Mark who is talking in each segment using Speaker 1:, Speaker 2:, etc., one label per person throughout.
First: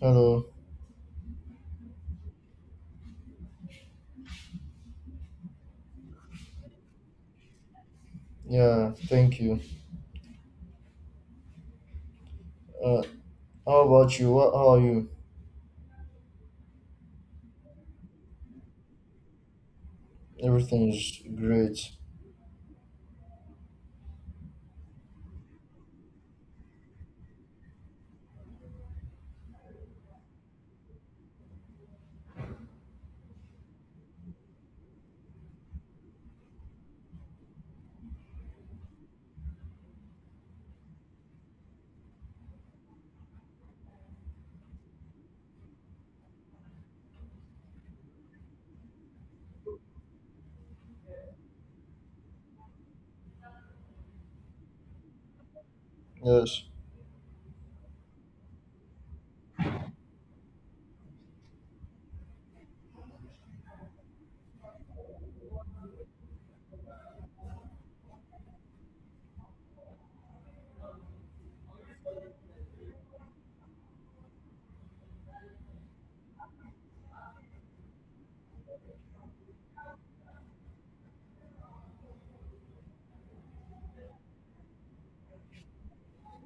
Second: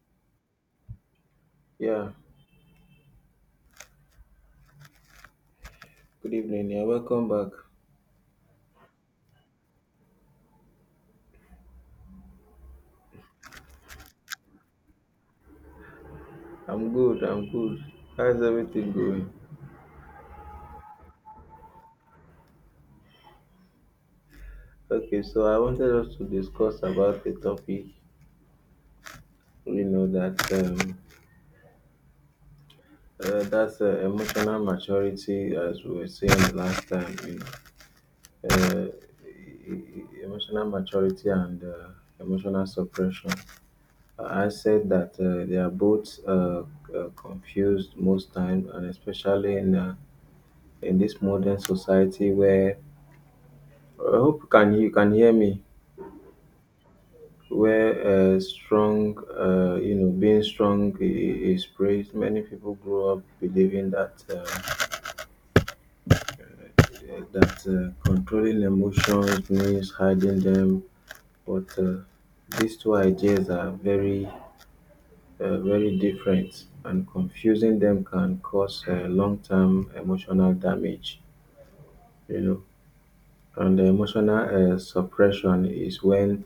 Speaker 1: Hello.
Speaker 2: Yeah, good evening. Yeah, welcome back.
Speaker 1: Yeah, thank you. Uh, how about you? How are you?
Speaker 2: I'm good. I'm good. How's everything going?
Speaker 1: Everything is great.
Speaker 2: Okay, so I wanted us to discuss about the topic. We know that that's emotional maturity, as we were saying last time. Uh, emotional maturity and emotional suppression. I said that they are both confused most times, and especially in this modern society where I hope you can hear me.
Speaker 1: Yes.
Speaker 2: Where strong, being strong is praised. Many people grow up believing that controlling emotions means hiding them, but these two ideas are very different, and confusing them can cause long-term emotional damage. You know, and the emotional suppression is when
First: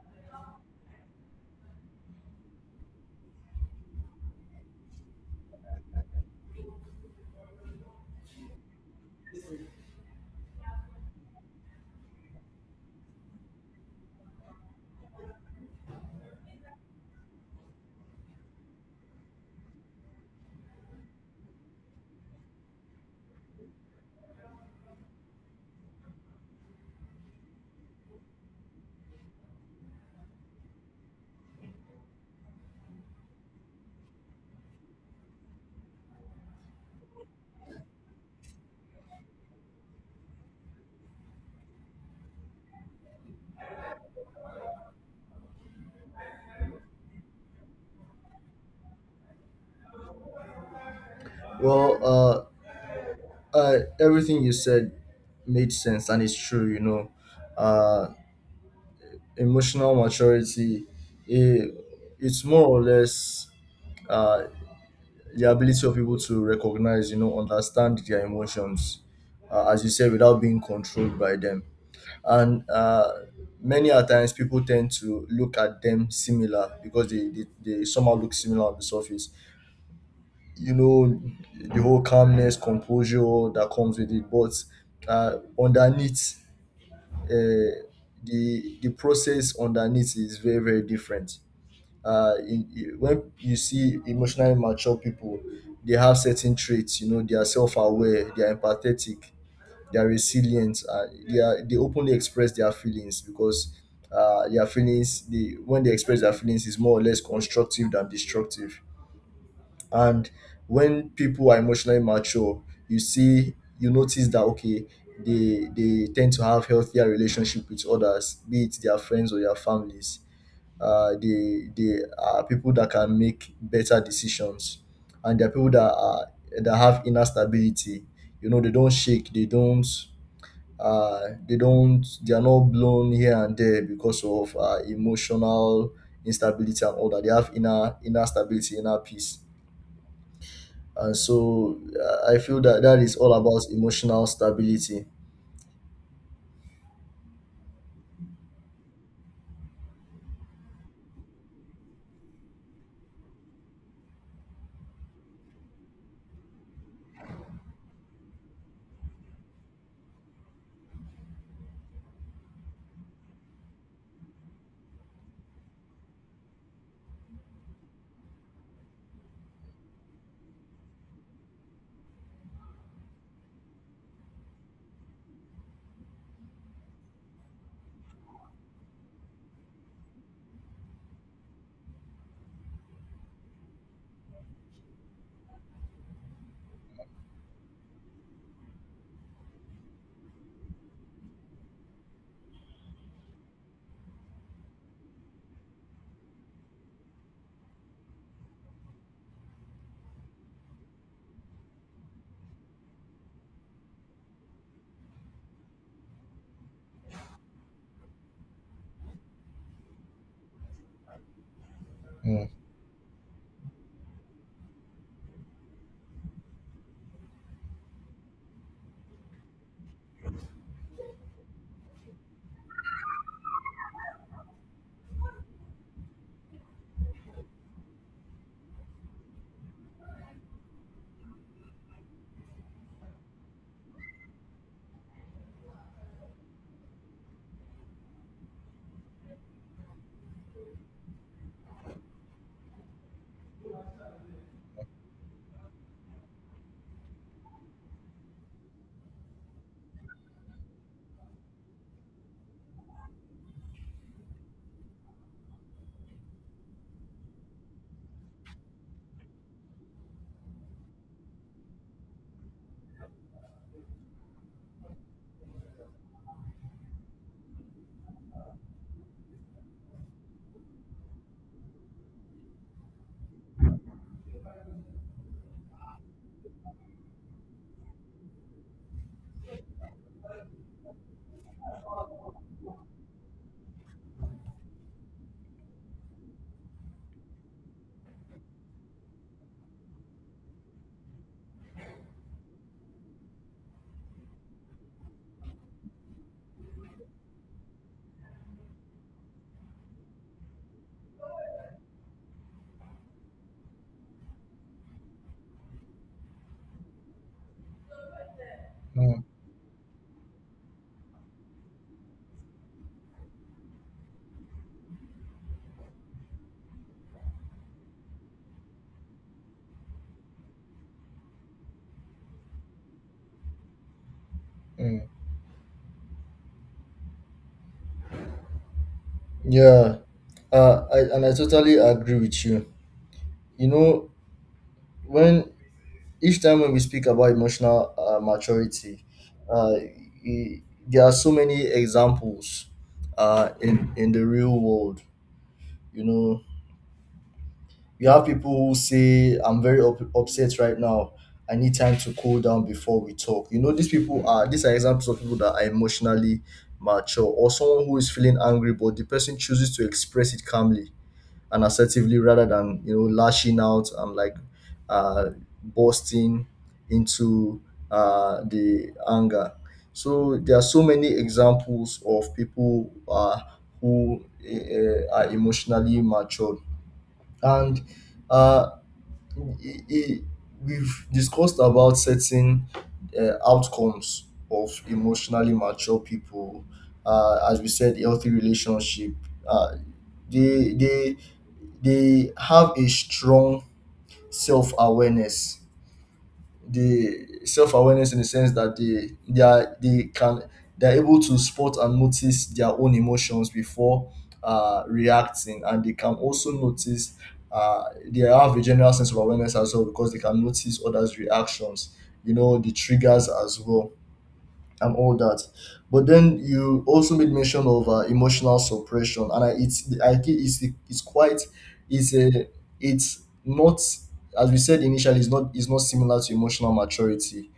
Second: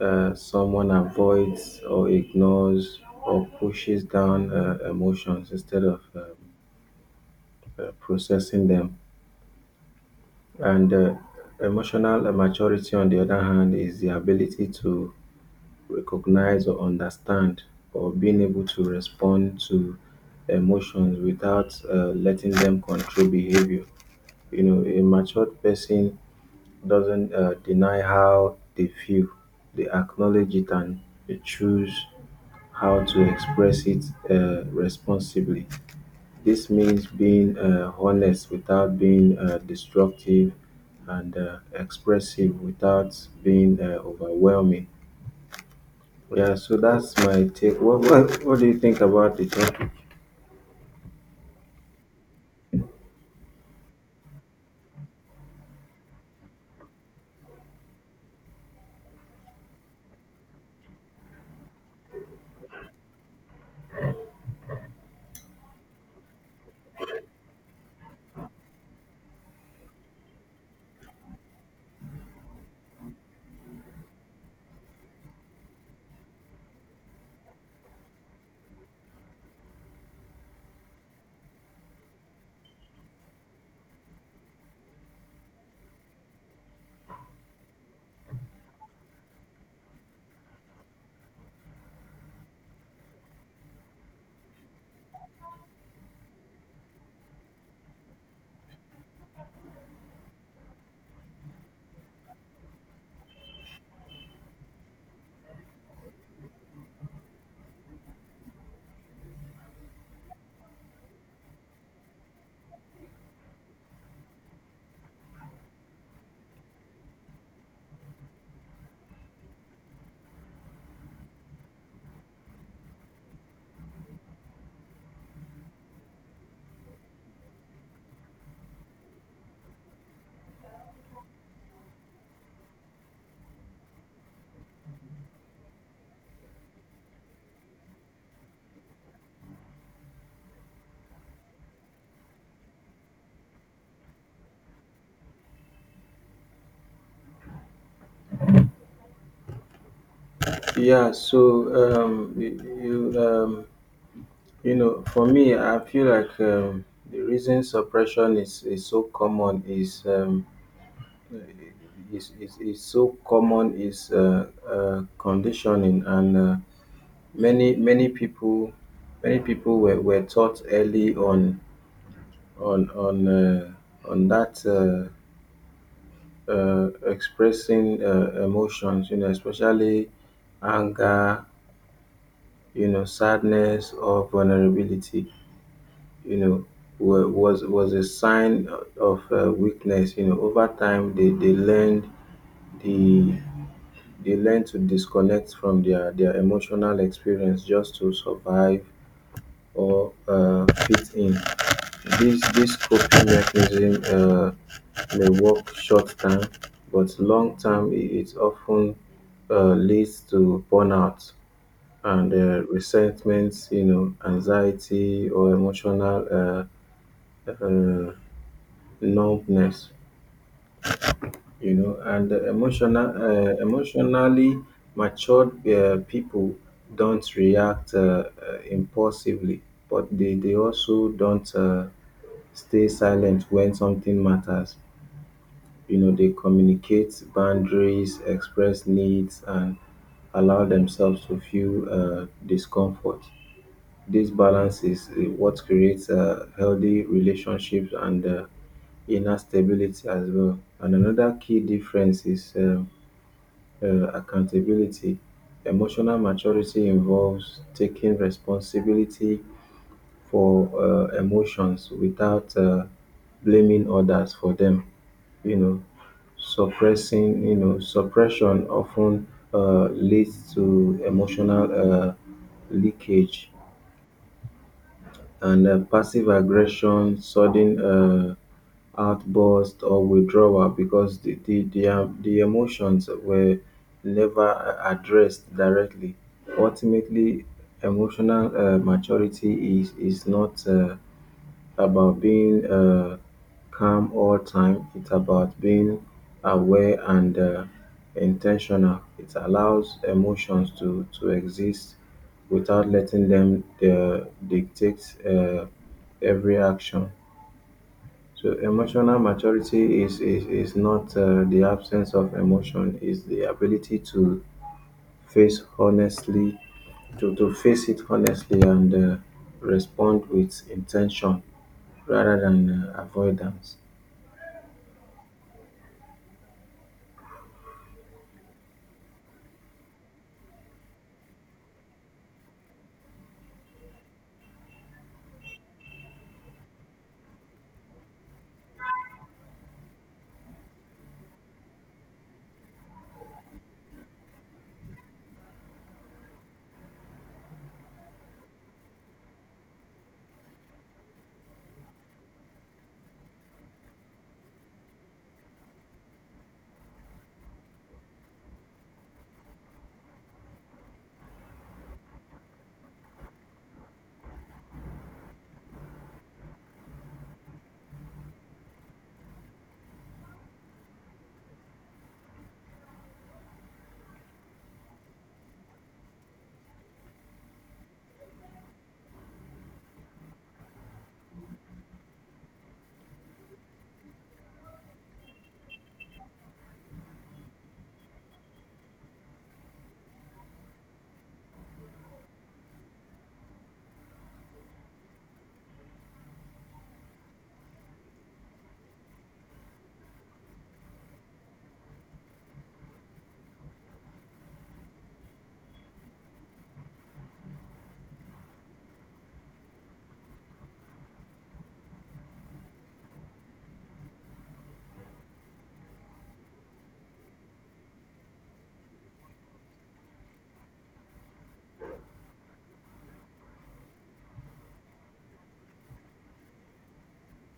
Speaker 2: someone avoids or ignores or pushes down emotions instead of processing them. And emotional maturity, on the other hand, is the ability to recognize or understand, or being able to respond to emotions without letting them control behavior. A matured person doesn't deny how they feel; they acknowledge it, and they choose how to express it responsibly. This means being honest without being destructive, and expressive without being overwhelming. Yeah, so that's my take. What do you think about the topic?
Speaker 1: Well, uh, everything you said made sense and it's true, Uh, Emotional maturity, it, it's more or less uh, the ability of people to recognize, you know, understand their emotions, as you said, without being controlled by them. And many a times people tend to look at them similar because they somehow look similar on the surface, you know, the whole calmness, composure that comes with it. But uh, underneath uh, the the process underneath is very, very different. When you see emotionally mature people, they have certain traits. You know, they are self-aware, they are empathetic, they are resilient. They openly express their feelings because their feelings they when they express their feelings, is more or less constructive than destructive. And when people are emotionally mature, you notice that, okay, they tend to have healthier relationship with others, be it their friends or their families. They are people that can make better decisions, and they are people that are that have inner stability. You know, they don't shake they don't uh, they don't they are not blown here and there because of emotional instability and all that. They have inner stability, inner peace. And so I feel that that is all about emotional stability.
Speaker 2: Yeah, so um, y- you um, for me, I feel like the reason suppression is uh, so common is conditioning, and many many people many people were taught early on on on uh, on that expressing emotions, especially anger, sadness or vulnerability, you know was a sign of weakness. Over time, they learned the They learn to disconnect from their emotional experience just to survive or fit in. This coping mechanism may work short term, but long term it of ten leads to burnout and resentment, anxiety, or emotional um numbness. And emotionally matured people don't react impulsively, but they also don't stay silent when something matters. They communicate boundaries, express needs, and allow themselves to feel discomfort. This balance is what creates healthy relationships and inner stability as well. And another key difference is accountability. Emotional maturity involves taking responsibility for emotions without blaming others for them. You know suppressing you know suppression often leads to emotional um leakage and passive aggression, sudden outburst or withdrawal, because the emotions were never addressed directly. Ultimately, emotional maturity is not about being calm all time. It's about being aware and intentional. It allows emotions to exist without letting them dictate every action. So emotional maturity is not the absence of emotion; is the ability to face honestly, to face it honestly and respond with intention rather than avoidance.
Speaker 1: Mm. Yeah, and I totally agree with you, you know. When each time when we speak about emotional maturity, uh, e- there are so many examples in the real world. You know, you have people who say, "I'm very upset right now. I need time to cool down before we talk." You know, these are examples of people that are emotionally mature. Or someone who is feeling angry, but the person chooses to express it calmly and assertively rather than, you know, lashing out and like uh bursting into the anger. So there are so many examples of people who are emotionally matured. And uh i- i- we've discussed about certain outcomes of emotionally mature people. As we said, healthy relationship. Uh, they they they have a strong self-awareness, the self-awareness in the sense that they can, they're able to spot and notice their own emotions before reacting, and they can also notice uh, they have a general sense of awareness as well because they can notice others reactions, you know, the triggers as well and all that. But then you also made mention of emotional suppression, and I think it's quite it's a it's not as we said initially, it's not similar to emotional maturity,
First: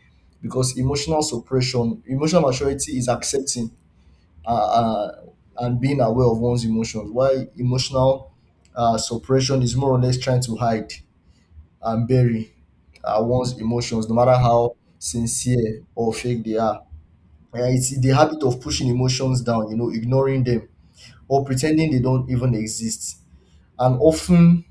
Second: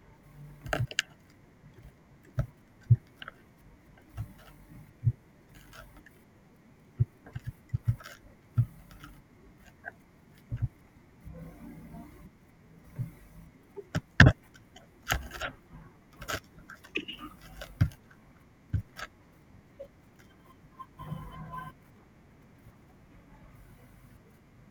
Speaker 1: because emotional maturity is accepting uh, uh, and being aware of one's emotions, while emotional suppression is more or less trying to hide and bury one's emotions, no matter how sincere or fake they are. It's the habit of pushing emotions down, you know, ignoring them or pretending they don't even exist. And often,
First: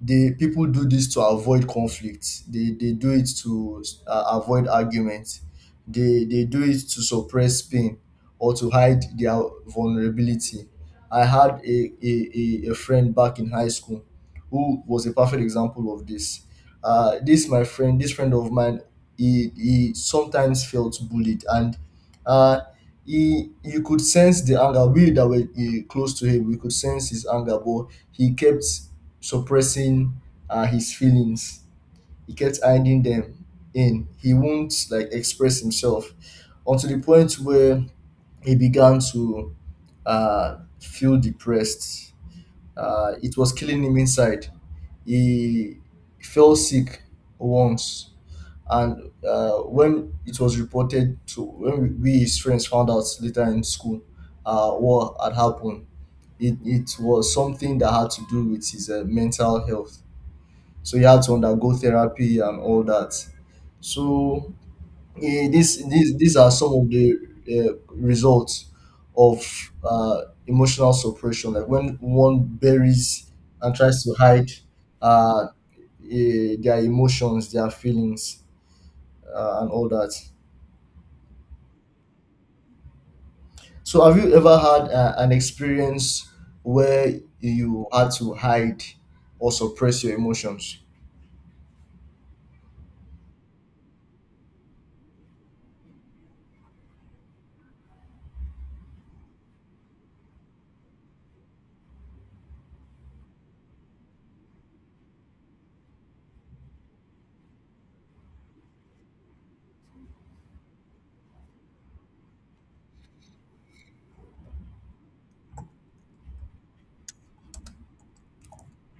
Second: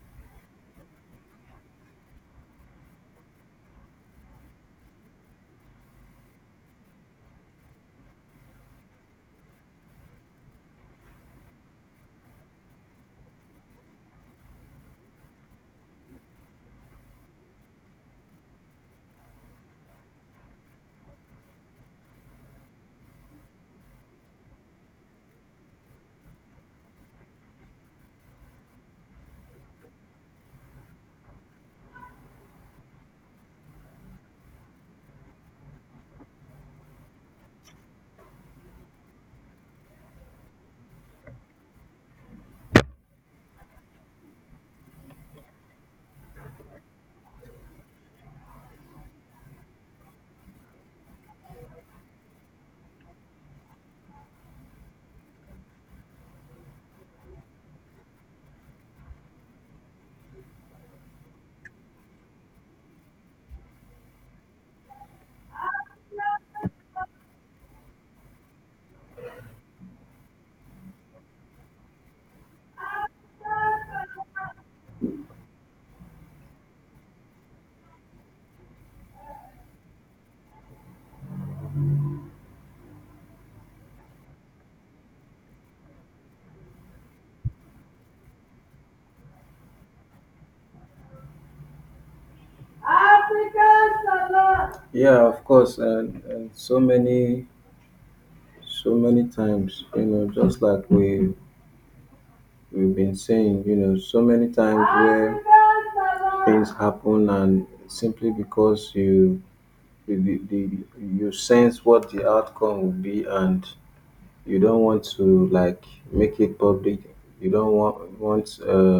Speaker 1: the people do this to avoid conflict. They do it to avoid argument. They do it to suppress pain or to hide their vulnerability. I had a friend back in high school who was a perfect example of this. This friend of mine, he sometimes felt bullied, and uh, he, you could sense the anger. We that were close to him, we could sense his anger, but he kept suppressing his feelings. He kept hiding them. In He won't like express himself, until the point where he began to feel depressed. It was killing him inside. He fell sick once. And when it was reported to when we his friends, found out later in school what had happened, it was something that had to do with his mental health. So he had to undergo therapy and all that. So eh, this these are some of the results of emotional suppression, like when one buries and tries to hide uh, their emotions, their feelings and all that. So, have you ever had an experience where you had to hide or suppress your emotions?
Speaker 2: Yeah, of course, and so many times, you know, just like we've been saying, you know, so many times where things happen, and simply because you sense what the outcome will be, and you don't want to, like, make it public. You don't want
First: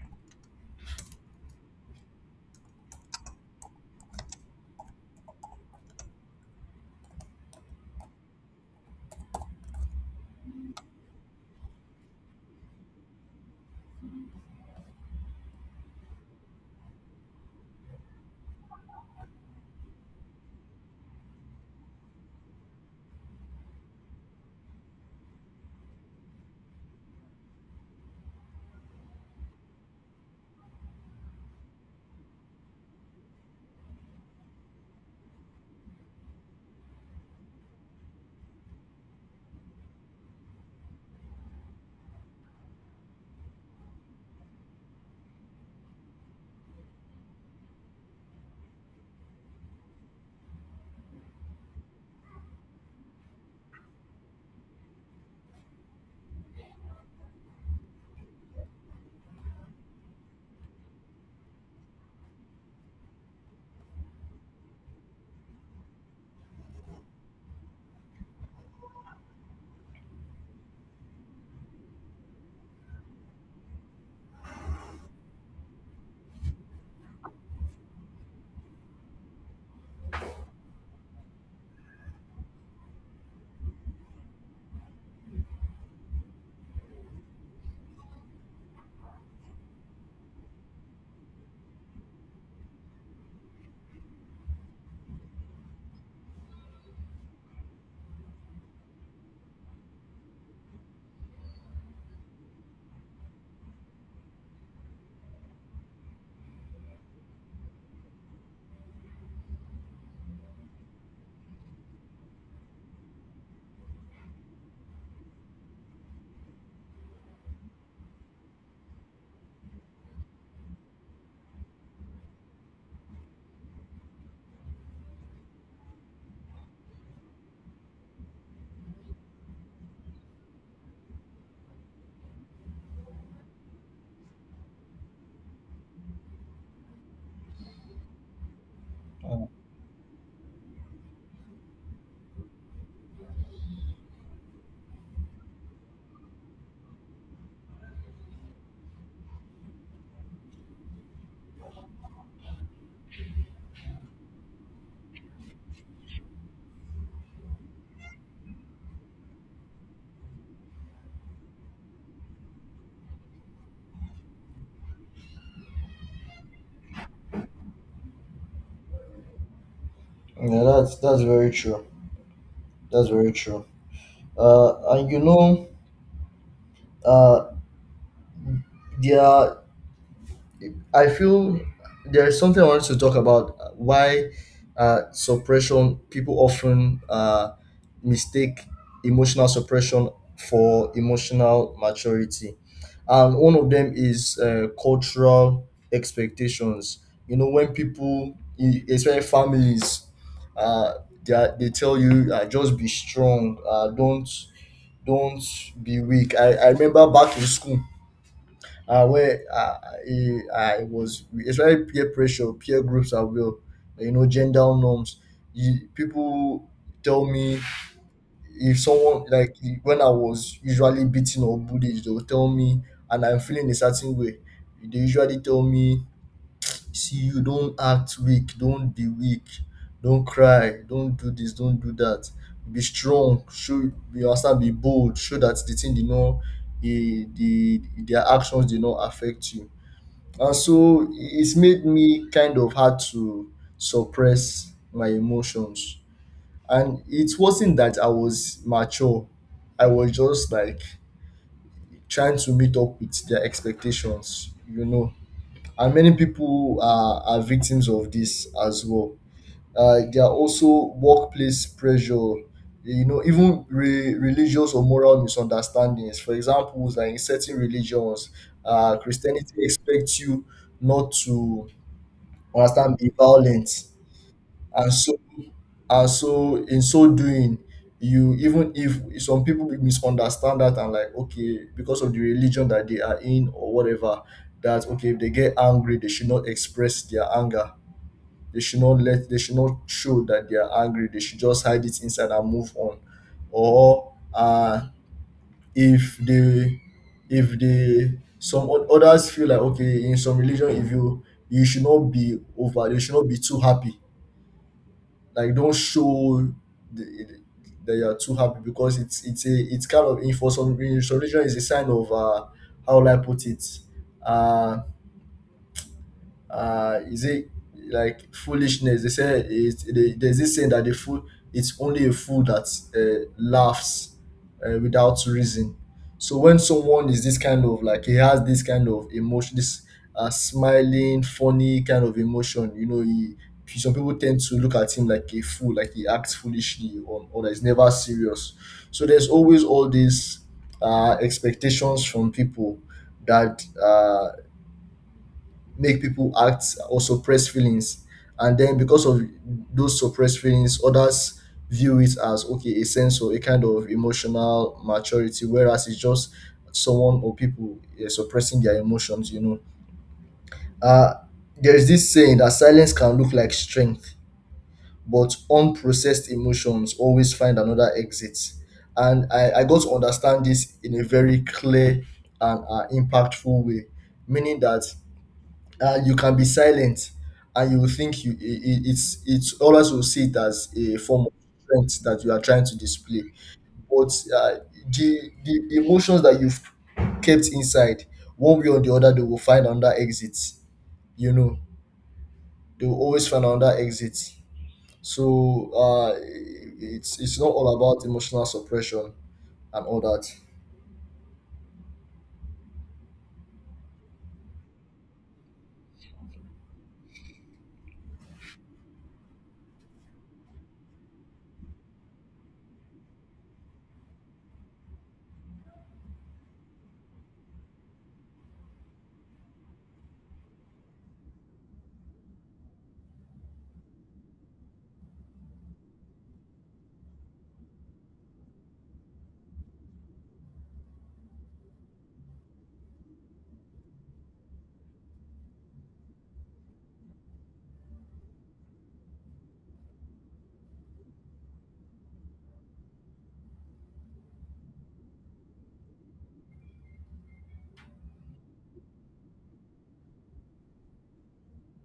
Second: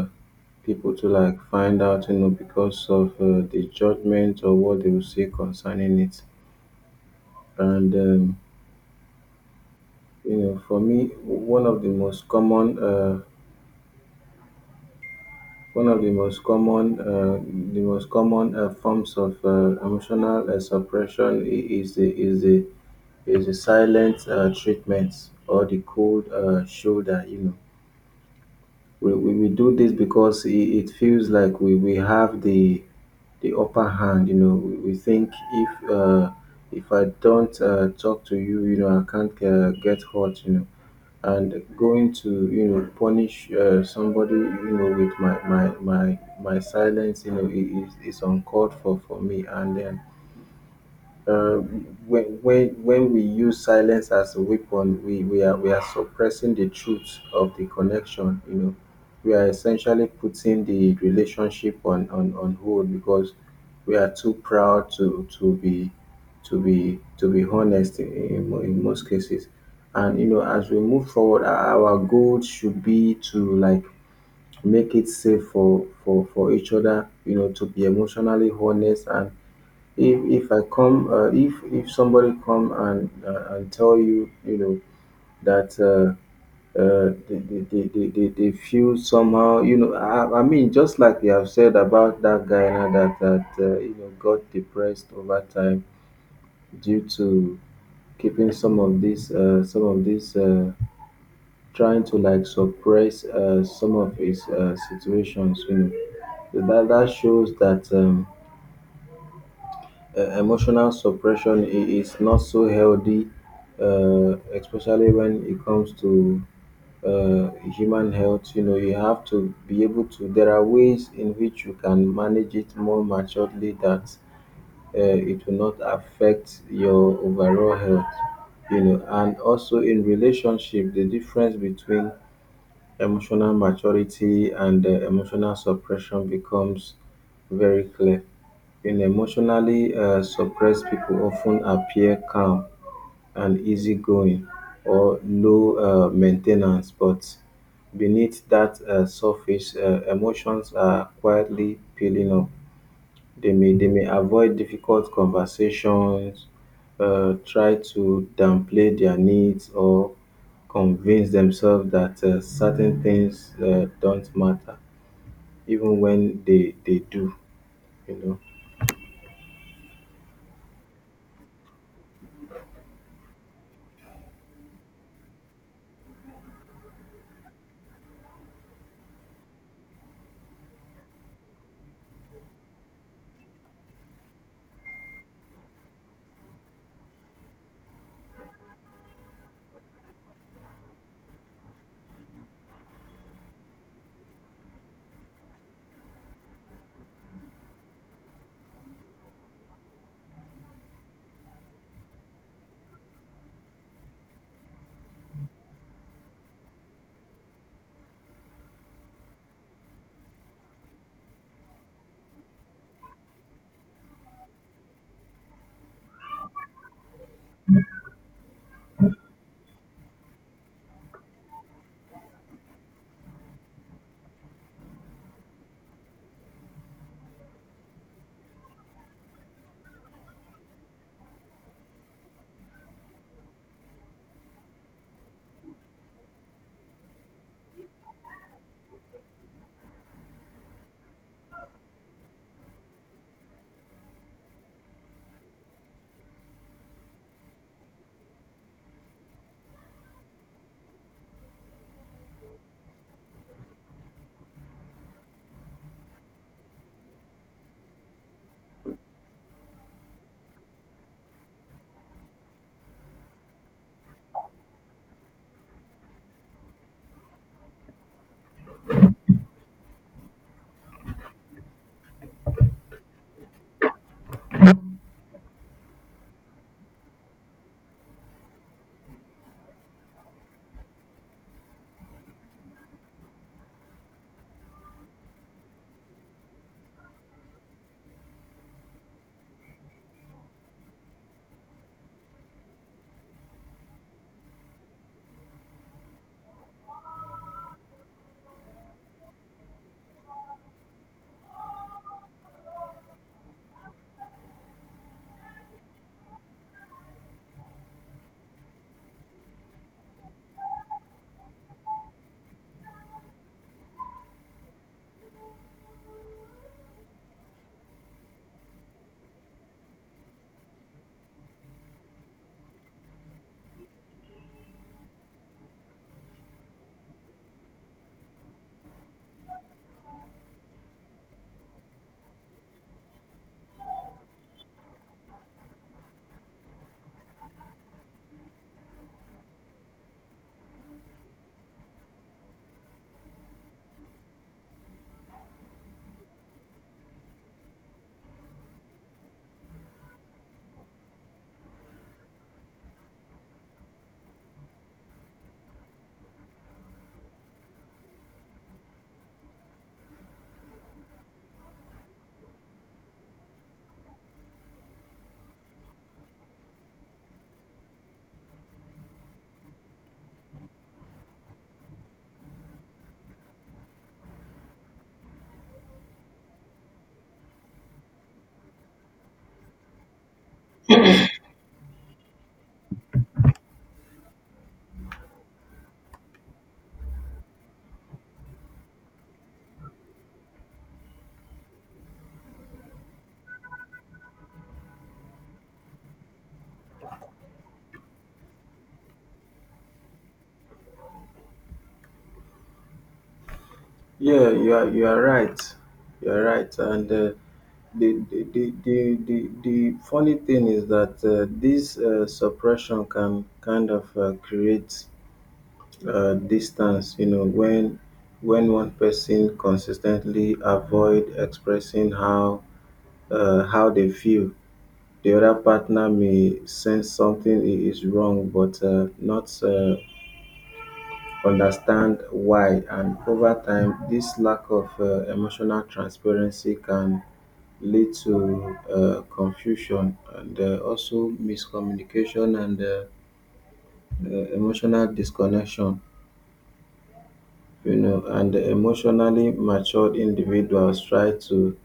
Speaker 2: people to, like, find out, because of the judgment or what they will say concerning it. And for me, one of the most common forms of emotional suppression is the silent treatment, or the cold shoulder. You know, we do this because it feels like we have the upper hand. You know, we think, if I don't talk to you, you know, I can't get hurt. You know, and going to, you know, punish somebody, with my silence. You know, is uncalled for me. And then uh, when we use silence as a weapon, we are suppressing the truth of the connection. You know, we are essentially putting the relationship on hold, because we are too proud to be honest in most cases. And you know, as we move forward, our goal should be to, like, make it safe for each other. You know, to be emotionally honest. And if somebody come, and tell you, you know that they feel somehow, you know. I mean, just like you have said about that guy now, that that you know got depressed over time, due to keeping some of these trying to, like, suppress some of his situations, that shows that emotional suppression is not so healthy, especially when it comes to uh, human health. You know, you have to be able to. There are ways in which you can manage it more maturely, that it will not affect your overall health. You know, and also in relationship, the difference between emotional maturity and emotional suppression becomes very clear. In emotionally suppressed people often appear calm and easygoing, or low maintenance, but beneath that surface, emotions are quietly peeling up. They may avoid difficult conversations, try to downplay their needs, or convince themselves that certain things don't matter, even when they do. You know.
Speaker 1: Yeah, that's very true. That's very true. And you know, uh, there I feel there's something I wanted to talk about, why suppression people often mistake emotional suppression for emotional maturity, and one of them is cultural expectations. You know, when people, especially families, uh, they tell you, "Just be strong, don't don't be weak." I remember back in school where I, I was, especially, peer pressure, peer groups are real. You know, gender norms. People tell me, if someone like when I was usually beaten or bullied, they will tell me, and I'm feeling a certain way, they usually tell me, "See, you don't act weak. Don't be weak. Don't cry. Don't do this. Don't do that. Be strong. Show you understand. Be bold. Show that their actions did not affect you." And so it's made me kind of had to suppress my emotions. And it wasn't that I was mature. I was just like trying to meet up with their expectations, you know. And many people are victims of this as well. There are also workplace pressure, you know, even religious or moral misunderstandings. For example, like in certain religions, Christianity expects you not to be violent. And so and so in so doing, you even if some people will misunderstand that and like, okay, because of the religion that they are in or whatever, that, okay, if they get angry, they should not express their anger. They should not show that they are angry. They should just hide it inside and move on. Or if they, some others feel like, okay, in some religion, if you you should not be over, you should not be too happy, like, don't show the, that you are too happy, because it's a, it's kind of, in for some, in some religion, is a sign of how will I put it, uh is it like foolishness, they say it. There's this saying that the fool, it's only a fool that laughs without reason. So when someone is this kind of, like, he has this kind of emotion, this smiling, funny kind of emotion, you know, he some people tend to look at him like a fool, like he acts foolishly, or that he's never serious. So there's always all these expectations from people, that make people act or suppress feelings. And then because of those suppressed feelings, others view it as, okay, a sense of a kind of emotional maturity, whereas it's just someone or people suppressing their emotions, you know. uh there's this saying that silence can look like strength, but unprocessed emotions always find another exit. And I got to understand this in a very clear and impactful way, meaning that you can be silent, and you will think you it I- it's others will see it as a form of strength that you are trying to display. But the emotions that you've kept inside, one way or the other, they will find another exit, you know. They will always find another exit. So it's not all about emotional suppression and all that.
Speaker 2: Yeah, you are right. You are right. And the funny thing is that this suppression can kind of create distance. When one person consistently avoid expressing how they feel, the other partner may sense something is wrong, but not understand why. And over time, this lack of emotional transparency can lead to confusion, and also miscommunication, and emotional disconnection. And emotionally matured individuals try to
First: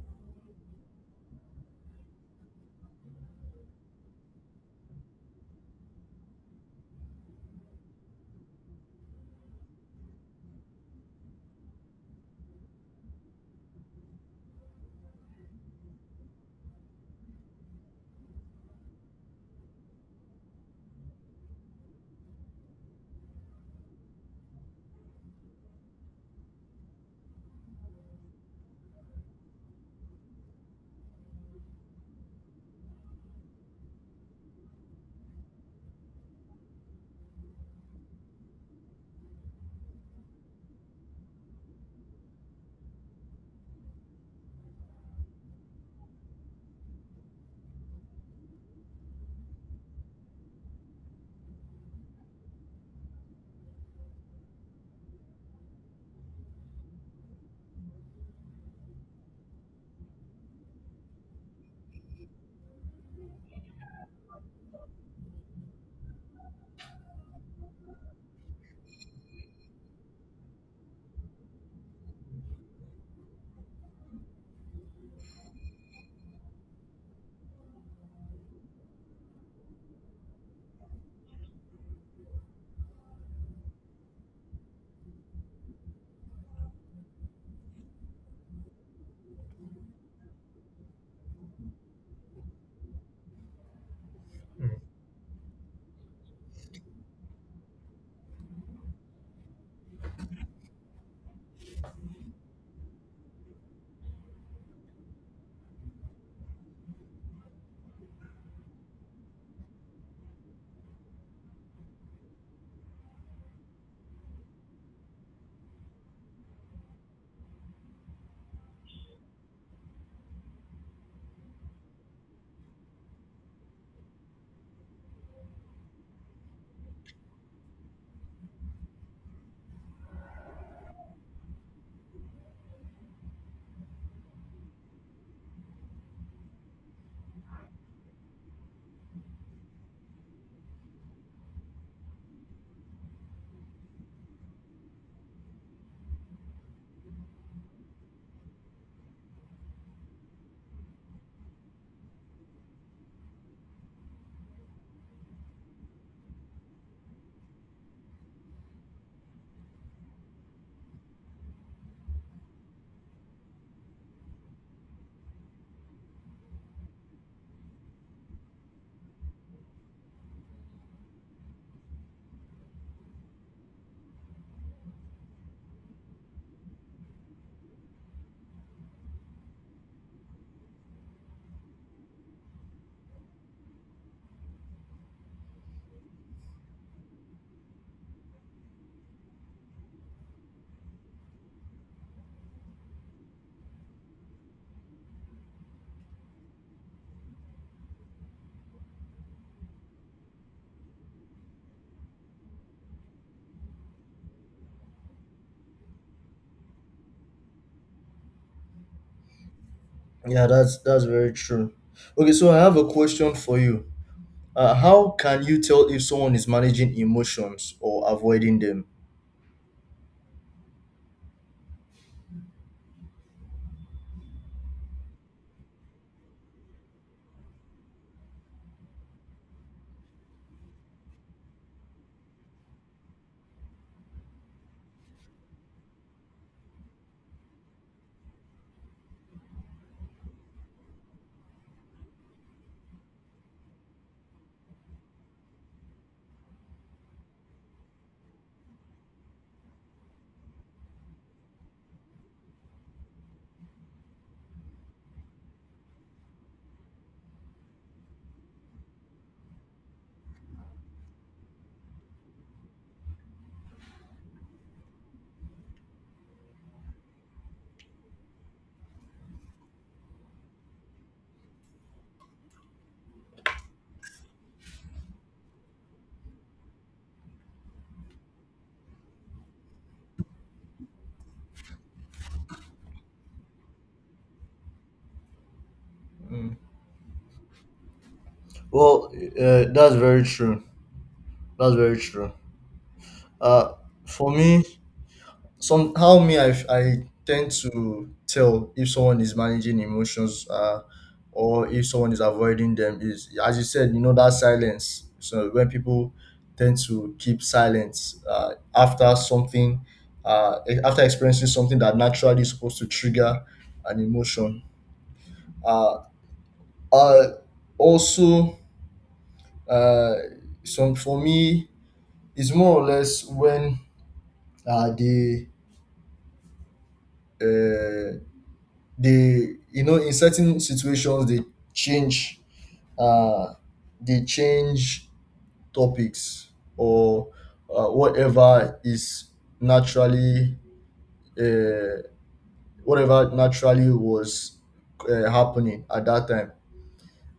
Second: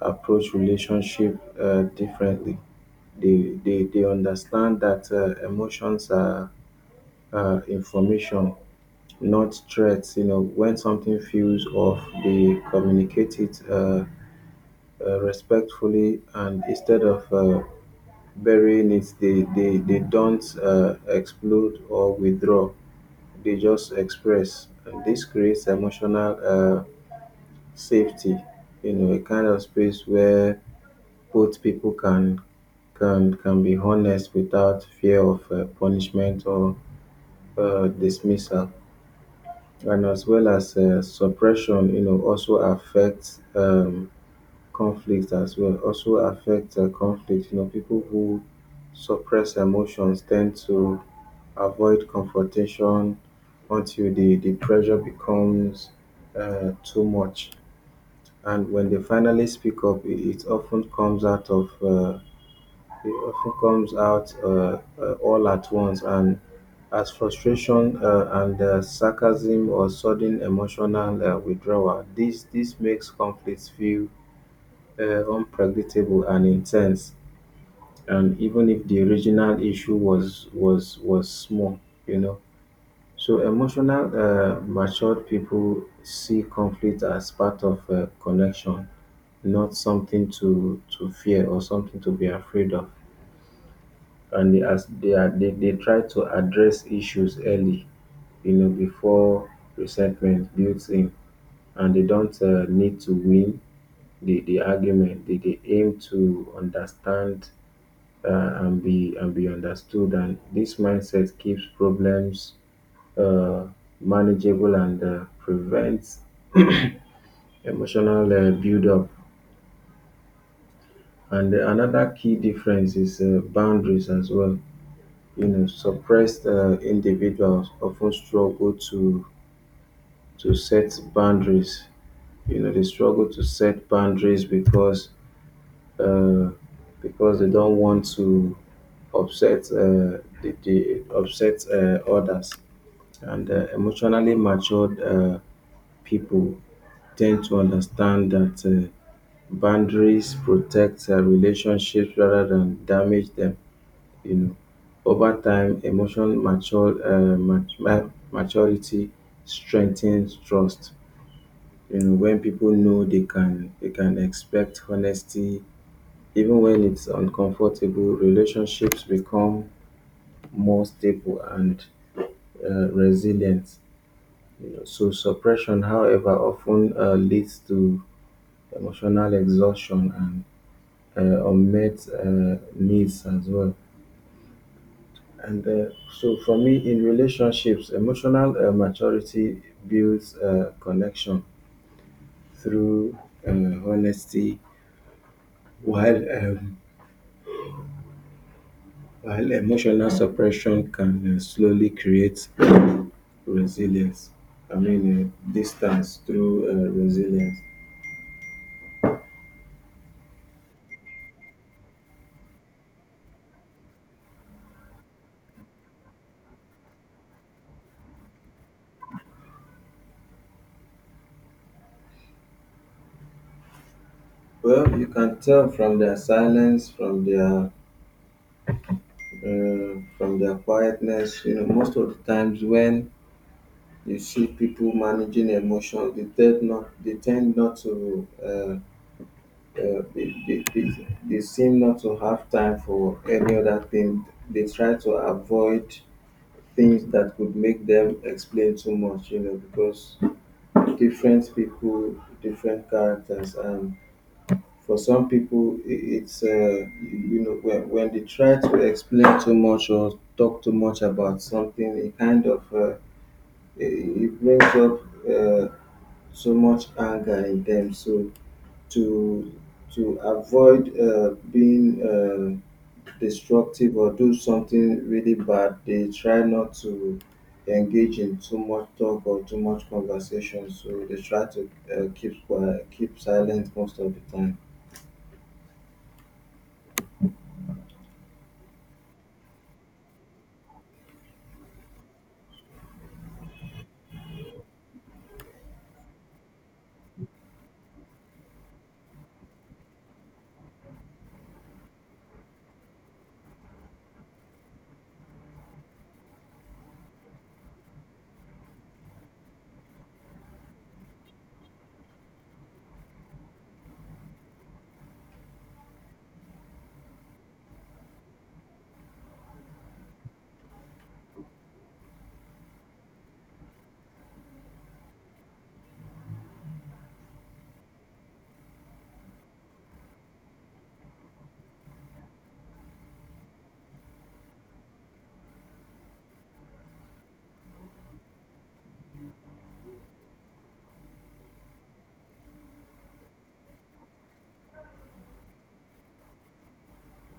Speaker 2: approach relationship differently. They understand that emotions are information, not threats. When something feels off, they communicate it respectfully, and instead of burying it, they don't explode or withdraw; they just express. And this creates emotional safety, a kind of space where both people can be honest without fear of punishment or dismissal. And, as well as suppression, also affects conflict as well. Also affects conflict. You know, people who suppress emotions tend to avoid confrontation until the pressure becomes too much. And when they finally speak up, it often comes out all at once, and as frustration and sarcasm, or sudden emotional withdrawal. This makes conflicts feel unpredictable and intense. And even if the original issue was small, you know. So emotional, matured people see conflict as part of connection, not something to fear or something to be afraid of. And they, as they are, they try to address issues early, you know, before resentment builds in, and they don't need to win the argument. They aim to understand and be understood. And this mindset keeps problems uh, manageable and prevents emotional buildup. And another key difference is boundaries as well. You know, suppressed individuals often struggle to set boundaries. You know, they struggle to set boundaries uh, because they don't want to upset the upset others. And emotionally matured people tend to understand that. Boundaries protect relationships rather than damage them. You know, over time, emotional maturity strengthens trust. You know, when people know they can expect honesty, even when it's uncomfortable, relationships become more stable and resilient. You know, so suppression, however, often leads to emotional exhaustion and unmet needs as well. And so, for me, in relationships, emotional maturity builds connection through uh, honesty, while um, while emotional suppression can slowly create resilience. I mean, distance through resilience.
Speaker 1: Yeah, that's very true. Okay, so I have a question for you. How can you tell if someone is managing emotions or avoiding them?
Speaker 2: Well, you can tell from their silence, from their quietness. You know, most of the times when you see people managing emotions they tend not to they seem not to have time for any other thing. They try to avoid things that could make them explain too much, you know, because different people, different characters. And for some people, it's you know when they try to explain too much or talk too much about something, it kind of it, it brings up uh, so much anger in them. So to avoid being destructive or do something really bad, they try not to engage in too much talk or too much conversation. So they try to keep quiet, keep silent most of the time.
Speaker 1: Well, that's very true. That's very true. Uh, for me, some how me I tend to tell if someone is managing emotions or if someone is avoiding them is, as you said, you know, that silence. So when people tend to keep silence after something, after experiencing something that naturally is supposed to trigger an emotion. Uh, Uh, Also, uh, some, for me, is more or less when uh, they uh, they, you know, in certain situations, change uh, they change topics, or whatever is naturally uh, whatever naturally was happening at that time.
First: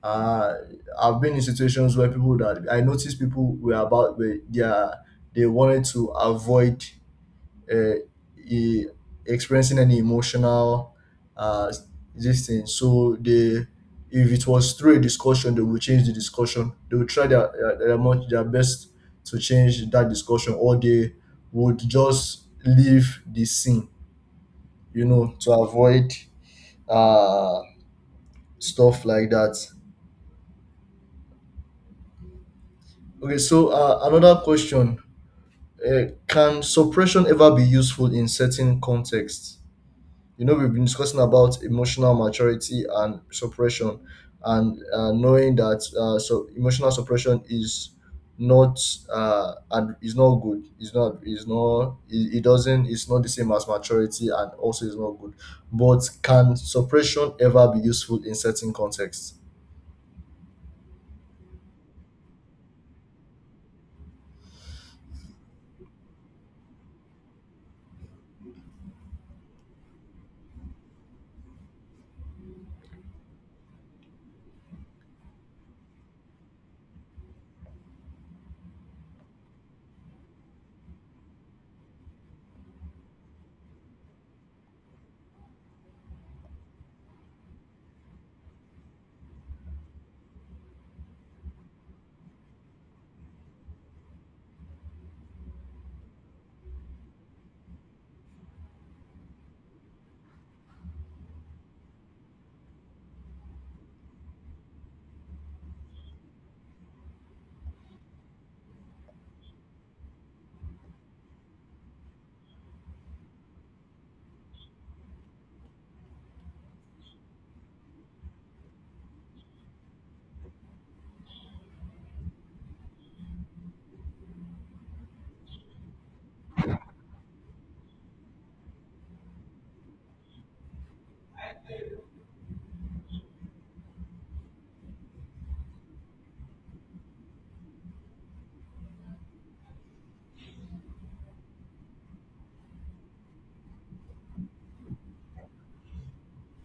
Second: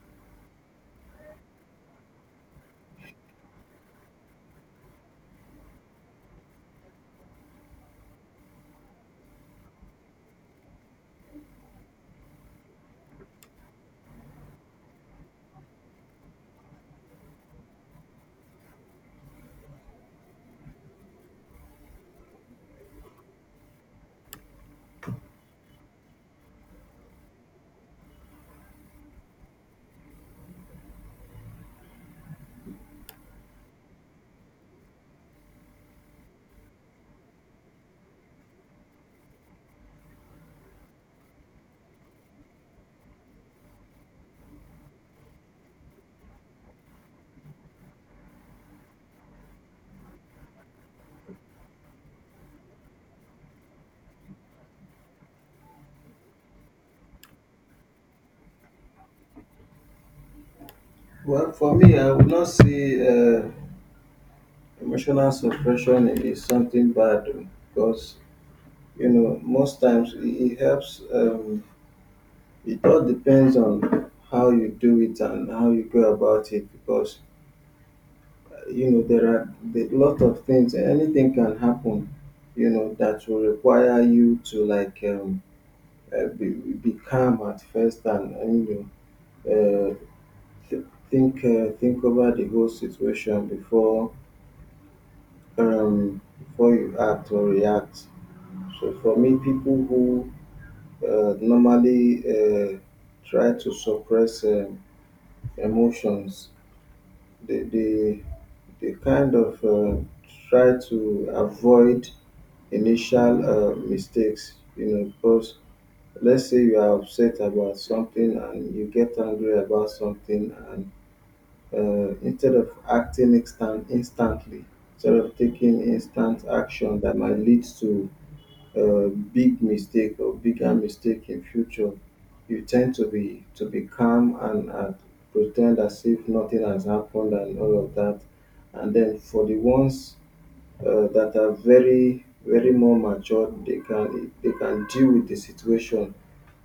Speaker 1: uh I've been in situations where people that I noticed people were about they are, they wanted to avoid uh, e- experiencing any emotional uh this thing. So they if it was through a discussion, they would change the discussion. They would try their much, their best to change that discussion, or they would just leave the scene, you know, to avoid uh stuff like that. Okay, so another question. Can suppression ever be useful in certain contexts? You know, we've been discussing about emotional maturity and suppression, and knowing that so emotional suppression is not, and is not good. It's not. It's not. It doesn't. It's not the same as maturity, and also is not good. But can suppression ever be useful in certain contexts?
Speaker 2: Well, for me, I would not say emotional suppression is something bad, because, you know, most times it helps. It all depends on how you do it and how you go about it, because you know, there are a lot of things, anything can happen, you know, that will require you to like be calm at first, and you know th- think over the whole situation before before you act or react. So for me, people who normally try to suppress emotions, they they kind of try to avoid initial mistakes, you know, because let's say you are upset about something and you get angry about something, and instead of instantly, instead of taking instant action that might lead to a big mistake or bigger mistake in future, you tend to be calm, and pretend as if nothing has happened and all of that. And then for the ones that are very very more matured, they can deal with the situation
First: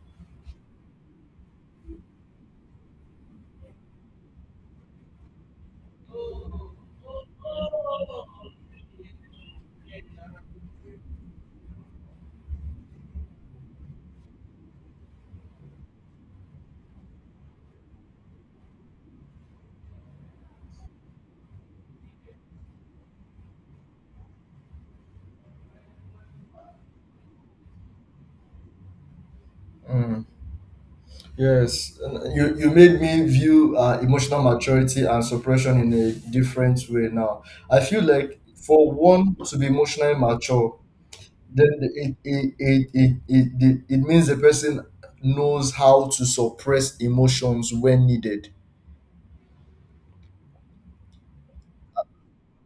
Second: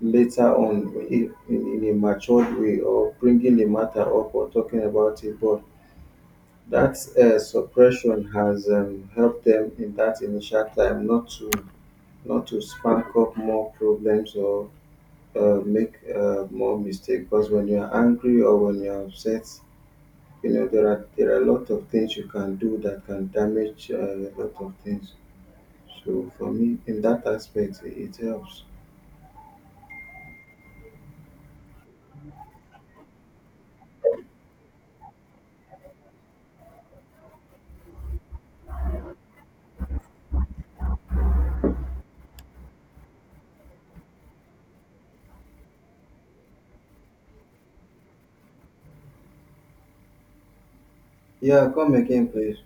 Speaker 2: later on, in a matured way, or bringing the matter up or talking about it. But that suppression has helped them in that initial time not to spark up more problems or make more mistakes, because when you're angry or when you're upset, you know, there are a lot of things you can do that can damage a lot of things. So for me, in that aspect, it helps.
Speaker 1: Mm. Yes, and you made me view emotional maturity and suppression in a different way now. I feel like, for one to be emotionally mature, then it means the person knows how to suppress emotions when needed.
Speaker 2: Yeah, come again please.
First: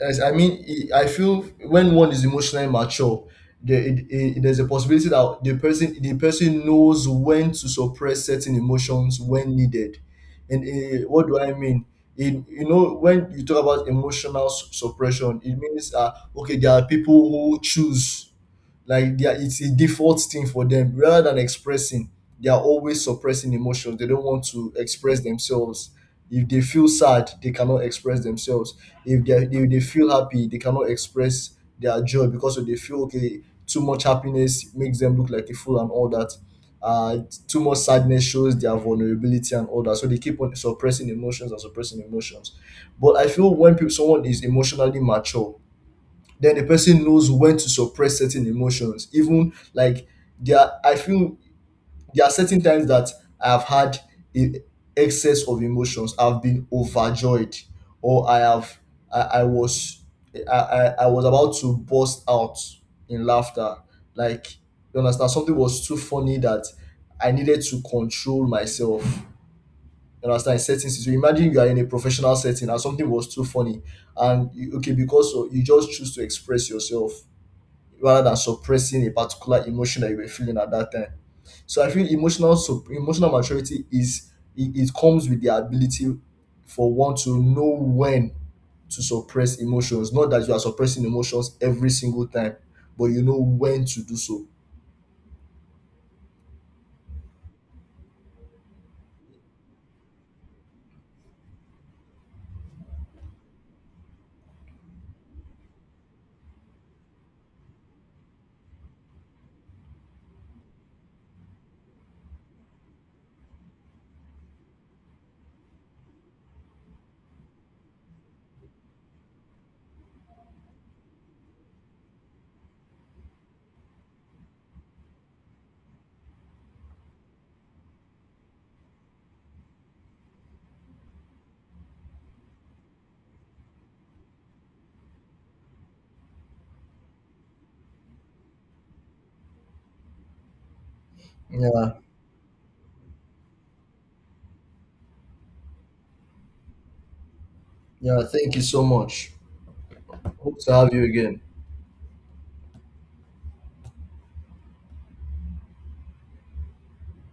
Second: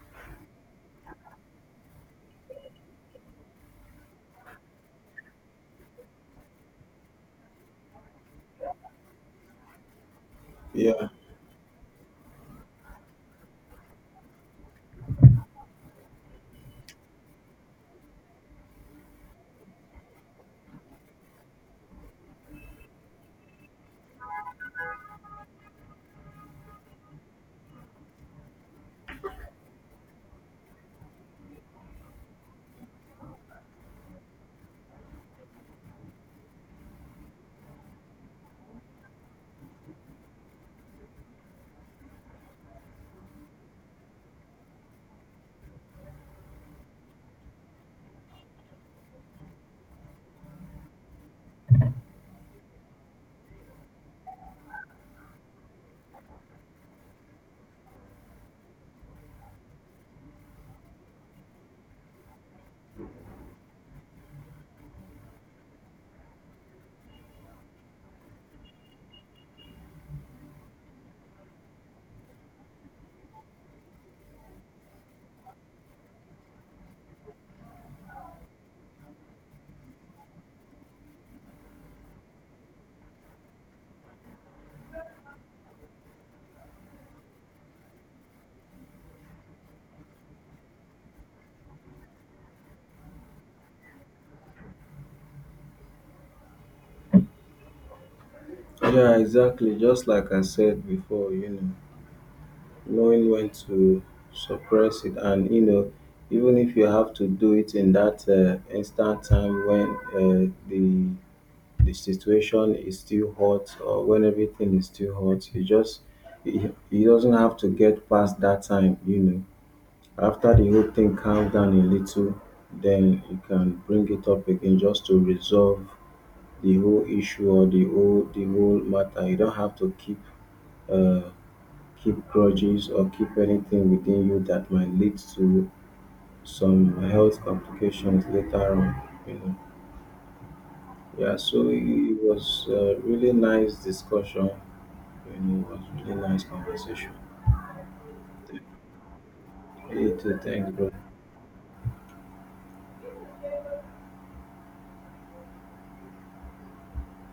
Speaker 1: As I mean, I feel when one is emotionally mature, there's a possibility that the person knows when to suppress certain emotions when needed. And
Speaker 2: Yeah.
Speaker 1: what do I mean? In You know, when you talk about suppression, it means, okay, there are people who choose, like, it's a default thing for them. Rather than expressing, they are always suppressing emotions. They don't want to express themselves. If they feel sad, they cannot express themselves. If they feel happy, they cannot express their joy, because they feel, okay, too much happiness makes them look like a fool and all that. uh Too much sadness shows their vulnerability and all that. So they keep on suppressing emotions and suppressing emotions. But I feel when someone is emotionally mature, then the person knows when to suppress certain emotions. Even like, I feel there are certain times that I've had a excess of emotions. I've been overjoyed, or I have, I, I was, I was about to burst out in laughter. Like, you understand, something was too funny that I needed to control myself. You understand? In certain situations, imagine you are in a professional setting and something was too funny, and okay, because of, you just choose to express yourself rather than suppressing a particular emotion that you were feeling at that time. So I feel emotional maturity is, it comes with the ability for one to know when to suppress emotions. Not that you are suppressing emotions every single time, but you know when to do so.
Speaker 2: Yeah, exactly. Just like I said before, you know, knowing when to suppress it, and you know, even if you have to do it in that instant time when the situation is still hot or when everything is still hot, you just it doesn't have to get past that time, you know. After the whole thing calms down a little, then you can bring it up again just to resolve the whole issue or the whole matter. You don't have to keep uh, keep grudges or keep anything within you that might lead to some health complications later on, you know. Yeah, so it
Speaker 1: Yeah,
Speaker 2: it was a really nice discussion, you know, it was really nice conversation.
Speaker 1: yeah. Thank you so much.
Speaker 2: You too,
Speaker 1: Hope
Speaker 2: thanks
Speaker 1: to
Speaker 2: bro.
Speaker 1: have you again.